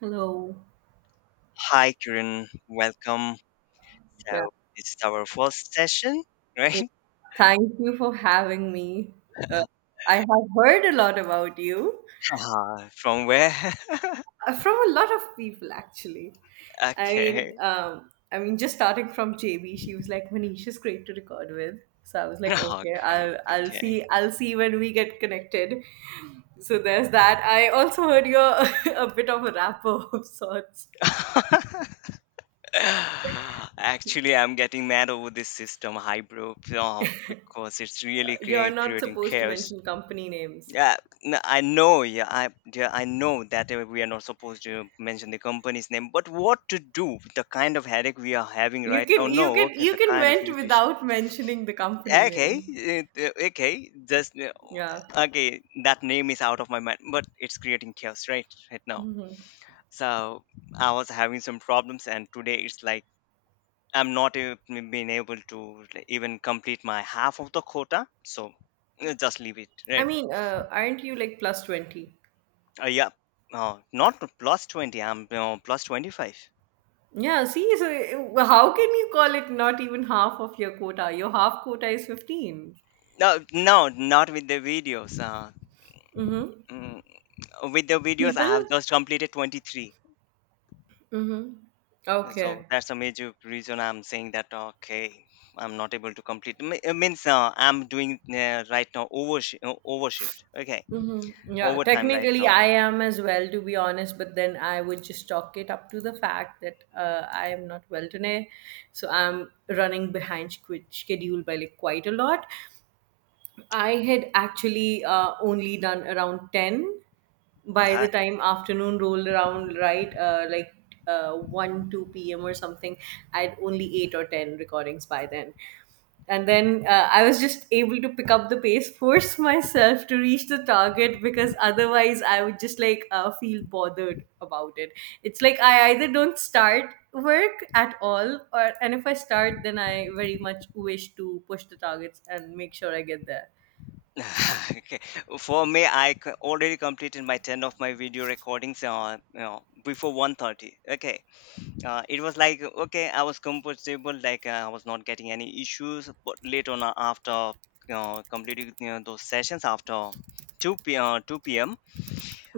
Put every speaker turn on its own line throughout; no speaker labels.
Hello.
Hi, Kiran. Welcome.
Yeah,
So, this is our first session, right?
thank you for having me. Uh, I have heard a lot about you
Ah, from where?
from a lot of people, actually. I mean,
Okay.
um, I mean, just starting from JB, she was like, "Manisha's great to record with." So I was like, "Okay,
Okay,
I'll
okay,
I'll
okay.
see I'll see when we get connected." So there's that. I also heard you're a bit of a rapper of sorts.
Actually, I'm getting mad over this system, hybrid, because it's really
You're not
creating
supposed to
chaos.
mention company names.
Yeah, I know. Yeah, I know that we are not supposed to mention the company's name, but what to do with the kind of headache we are having
You
right now?
can
No,
you can
okay,
you
the
can
kind of
vent
irritation.
without mentioning the company
Okay,
name.
okay, just
Yeah.
okay. That name is out of my mind, but it's creating chaos right now. So I was having some problems, and today it's like I'm not being able to even complete my half of the quota. So just leave it,
I
right?
mean, aren't you like plus 20?
Yeah, not to plus 20. I'm plus 25.
Yeah, see, so how can you call it not even half of your quota? Your half quota is 15.
No, no, not with the videos.
Mm-hmm.
Mm, with the videos, I
People?
have just completed 23.
Mm-hmm.
So
Okay.
that's a major reason I'm saying that okay, I'm not able to complete. It means I'm doing right now overshift. Okay,
Mm-hmm. Yeah,
overtime right
technically
now.
I am as well, to be honest, but then I would just chalk it up to the fact that I am not well today. So I'm running behind schedule by like quite a lot. I had actually only done around 10 by
Uh,
the time afternoon rolled around, right? Like 1, 2 p.m. or something. I'd only 8 or 10 recordings by then. And then I was just able to pick up the pace, force myself to reach the target because otherwise I would just like feel bothered about it. It's like I either don't start work at all, or and if I start, then I very much wish to push the targets and make sure I get there.
okay, for me, I already completed my ten of my video recordings. Before 1:30. Okay, it was like okay, I was comfortable. Like I was not getting any issues. But later on, after completing those sessions after two p. 2 p.m.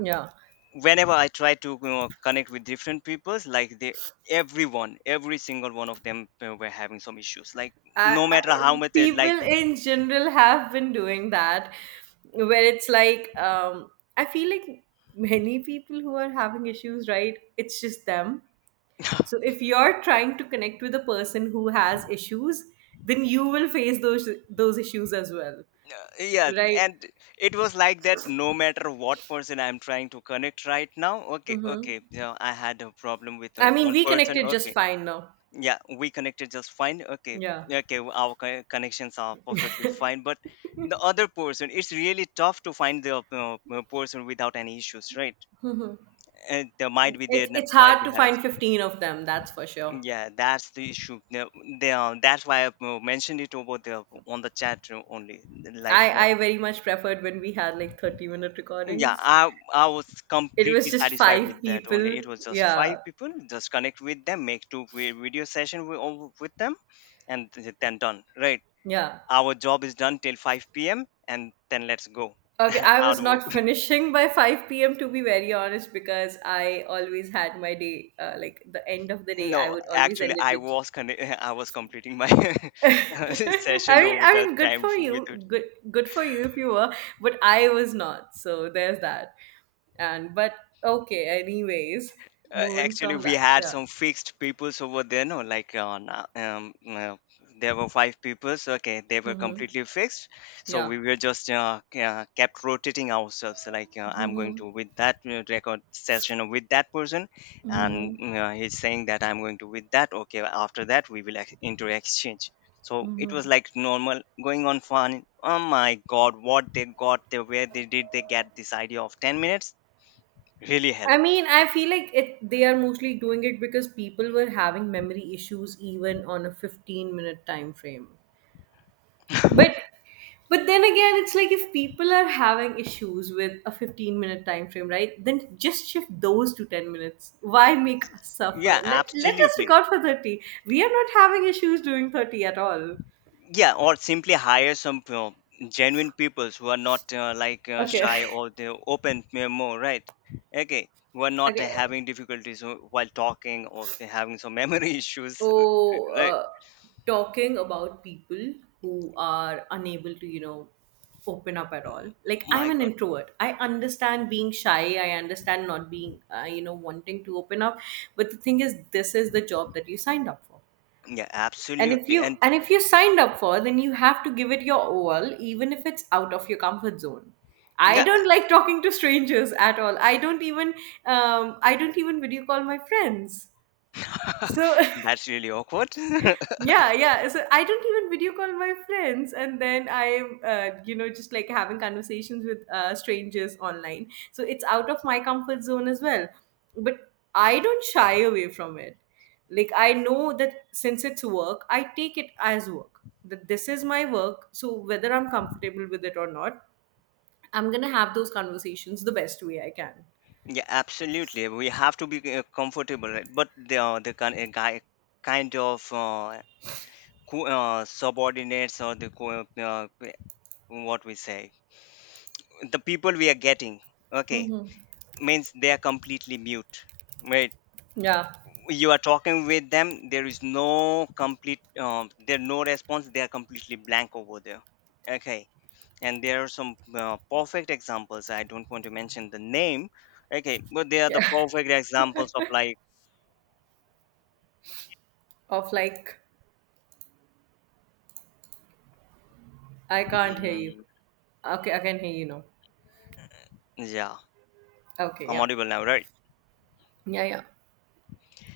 Yeah.
whenever I try to connect with different peoples, like they every single one of them were having some issues, like
I,
no matter
I,
how much they
people
like
in general have been doing that, where it's like, I feel like many people who are having issues, right? It's just them. So if you're trying to connect with a person who has issues, then you will face those issues as well,
yeah.
right?
And it was like that, no matter what person I'm trying to connect right now. Okay, okay, yeah, I had a problem with
I mean,
one
we
person.
connected just
Okay,
fine now.
yeah, we connected just fine. Okay,
Yeah.
okay, our connections are perfectly fine, but the other person, it's really tough to find the person without any issues, right? And there might be there
It's
n-
it's
might
hard
be
to
having
find 15 of them, that's for sure.
yeah, that's the issue now, they are that's why I've mentioned it over there on the chat room only, like
I very much preferred when we had like 30-minute
yeah,
recordings.
I was
It
completely
was just
satisfied
five
with that only.
people.
It was just five
Yeah.
people, just connect with them, make two video session with, all with them and then done, right?
Yeah.
Our job is done till 5 p.m. and then let's go.
Okay, I
out
was
wo-
not finishing by 5 p.m. to be very honest because I always had my day like the end of the day I
no,
would always
actually
end it
I
with
was I was completing my
I
session
mean
over
I
that
mean good
time
for
with.
you. Good for you if you were, but I was not. So there's that. And but okay, anyways, moving
Actually,
from
we
that.
had
Yeah.
some fixed peoples over there, no, like on there were five peoples. Okay, they were
Mhm.
completely fixed, so
Yeah.
we were just kept rotating ourselves. Like I'm going to with that record session with that person, and
Mhm.
he's saying that I'm going to with that. Okay, after that we will ex- into exchange. So it was like normal going on fun. Oh my God, what they got, they where they did they get this idea of 10 minutes? Really hell.
I mean, I feel like it. They are mostly doing it because people were having memory issues even on a 15-minute time frame. But, but then again, it's like if people are having issues with a 15-minute time frame, right? Then just shift those to 10 minutes. Why make us suffer?
Yeah,
Let us
absolutely.
record for 30. We are not having issues doing 30 at all.
Yeah, or simply hire some genuine peoples who are not like
Okay.
shy, or they open more, right? Okay, who are not
Okay.
having difficulties while talking, or they're having some memory issues,
Oh,
right?
talking about people who are unable to, you know, open up at all. Like, I'm
My
an
God.
introvert. I understand being shy. I understand not being, you know, wanting to open up. But the thing is, this is the job that you signed up for.
Yeah,
And
absolutely. And
if you signed up for, then you have to give it your all, even if it's out of your comfort zone. I
yeah,
don't like talking to strangers at all. I don't even video call my friends. So
that's really awkward.
Yeah, yeah. So I don't even video call my friends, and then I'm, you know, just like having conversations with strangers online. So it's out of my comfort zone as well. But I don't shy away from it. Like I know that since it's work, I take it as work. That this is my work. So whether I'm comfortable with it or not, I'm gonna have those conversations the best way I can.
Yeah, absolutely. We have to be comfortable, right? But the kind guy, kind of subordinates, or the what we say, the people we are getting, okay,
Mm-hmm.
means they are completely mute, right?
Yeah.
You are talking with them, there is no complete there no response, they are completely blank over there, okay. And there are some perfect examples, I don't want to mention the name, okay, but they are the
Yeah.
perfect examples of like,
Of like, I can't hear you.
mm,
Okay, I can hear you now.
yeah,
Okay,
I'm
yeah.
audible now, right?
Yeah, yeah.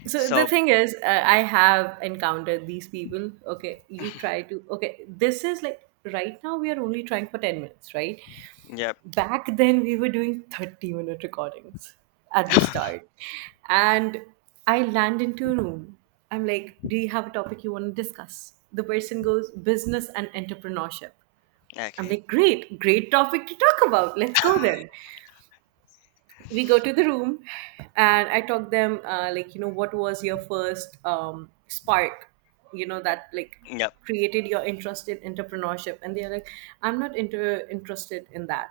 So the
So,
thing is, I have encountered these people. Okay, you try to. Okay, this is like right now we are only trying for 10 minutes, right?
yep.
Back then we were doing 30-minute recordings at the start. And I land into a room. I'm like, do you have a topic you want to discuss? The person goes, business and entrepreneurship. I'm
Okay,
like, great, great topic to talk about. Let's go then. We go to the room and I talk them like, you know, what was your first spark, you know, that like
yep.
created your interest in entrepreneurship, and they're like, "I'm not inter- interested in that."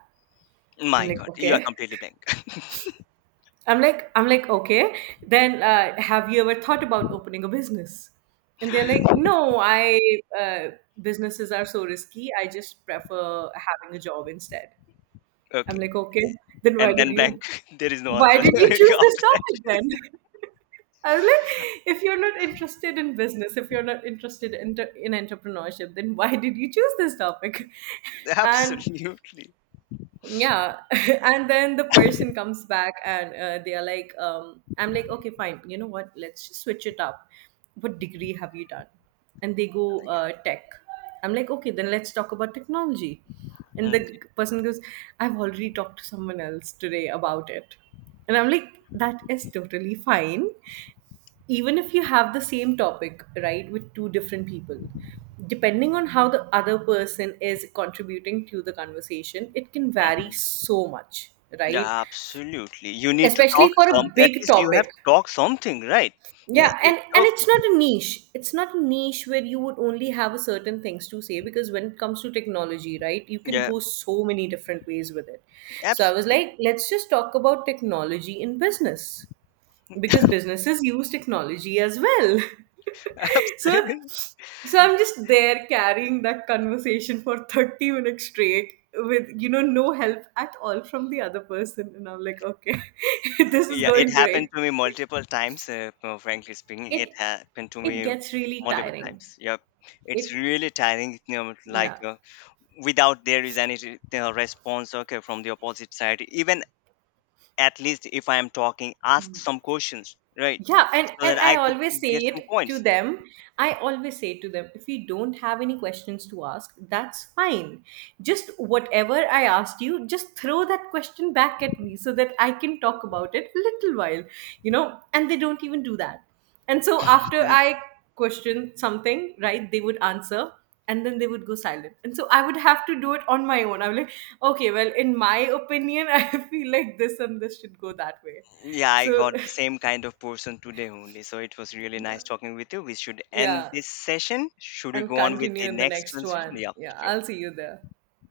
I'm
My
like,
God, you are
okay.
completely blank.
I'm like, okay, then have you ever thought about opening a business? And they're like, "No, I uh, businesses are so risky, I just prefer having a job instead." I'm
Okay,
like, okay, then
and then blank. There is no
why
answer
did you choose this
after that.
topic then? I was like, if you're not interested in business, if you're not interested in entrepreneurship, then why did you choose this topic? And
Absolutely.
yeah, and then the person comes back and I'm like, okay, fine. You know what? Let's just switch it up. What degree have you done? And they go tech. I'm like, okay, then let's talk about technology. And
Mm,
the person goes, I've already talked to someone else today about it. And I'm like, that is totally fine. Even if you have the same topic, right, with two different people, depending on how the other person is contributing to the conversation, it can vary
mhm.
so much, right?
Yeah, absolutely. You need to talk
Especially for
some.
a
At
big
least you have
topic.
to talk something, right? Yeah.
Yeah, and and
Okay.
it's not a niche. It's not a niche where you would only have a certain things to say, because when it comes to technology, right, you can
Yeah.
go so many different ways with it. So I was
Absolutely.
like, let's just talk about technology in business because businesses use technology as well. So,
Absolutely.
so I'm just there carrying that conversation for 30 minutes straight with, you know, no help at all from the other person. And I'm like, okay, this is
Yeah. It
going
happened
great.
to me multiple times. Frankly speaking, it
it
happened to
it
me
gets really
multiple
tiring.
times. Yep. It's
It,
really tiring. You know, like
yeah.
without there is any response. Okay, from the opposite side. Even at least if I am talking, ask some questions, right?
Yeah, and
So
and
that
I
I could
always say
get
it
some
to
points.
them. I always say to them, if you don't have any questions to ask, that's fine. Just whatever I asked you, just throw that question back at me so that I can talk about it a little while, you know? And they don't even do that. And so after I question something, right, they would answer and then they would go silent. And so I would have to do it on my own. I'm like, okay, well, in my opinion, I feel like this and this should go that way.
Yeah, I
So,
got the same kind of person today only. So it was really nice talking with you. We should end
yeah,
this session. Should we
and
go on with
continue
the
in the
next
next
one?
one.
Yeah,
Yeah,
sure.
I'll see you there.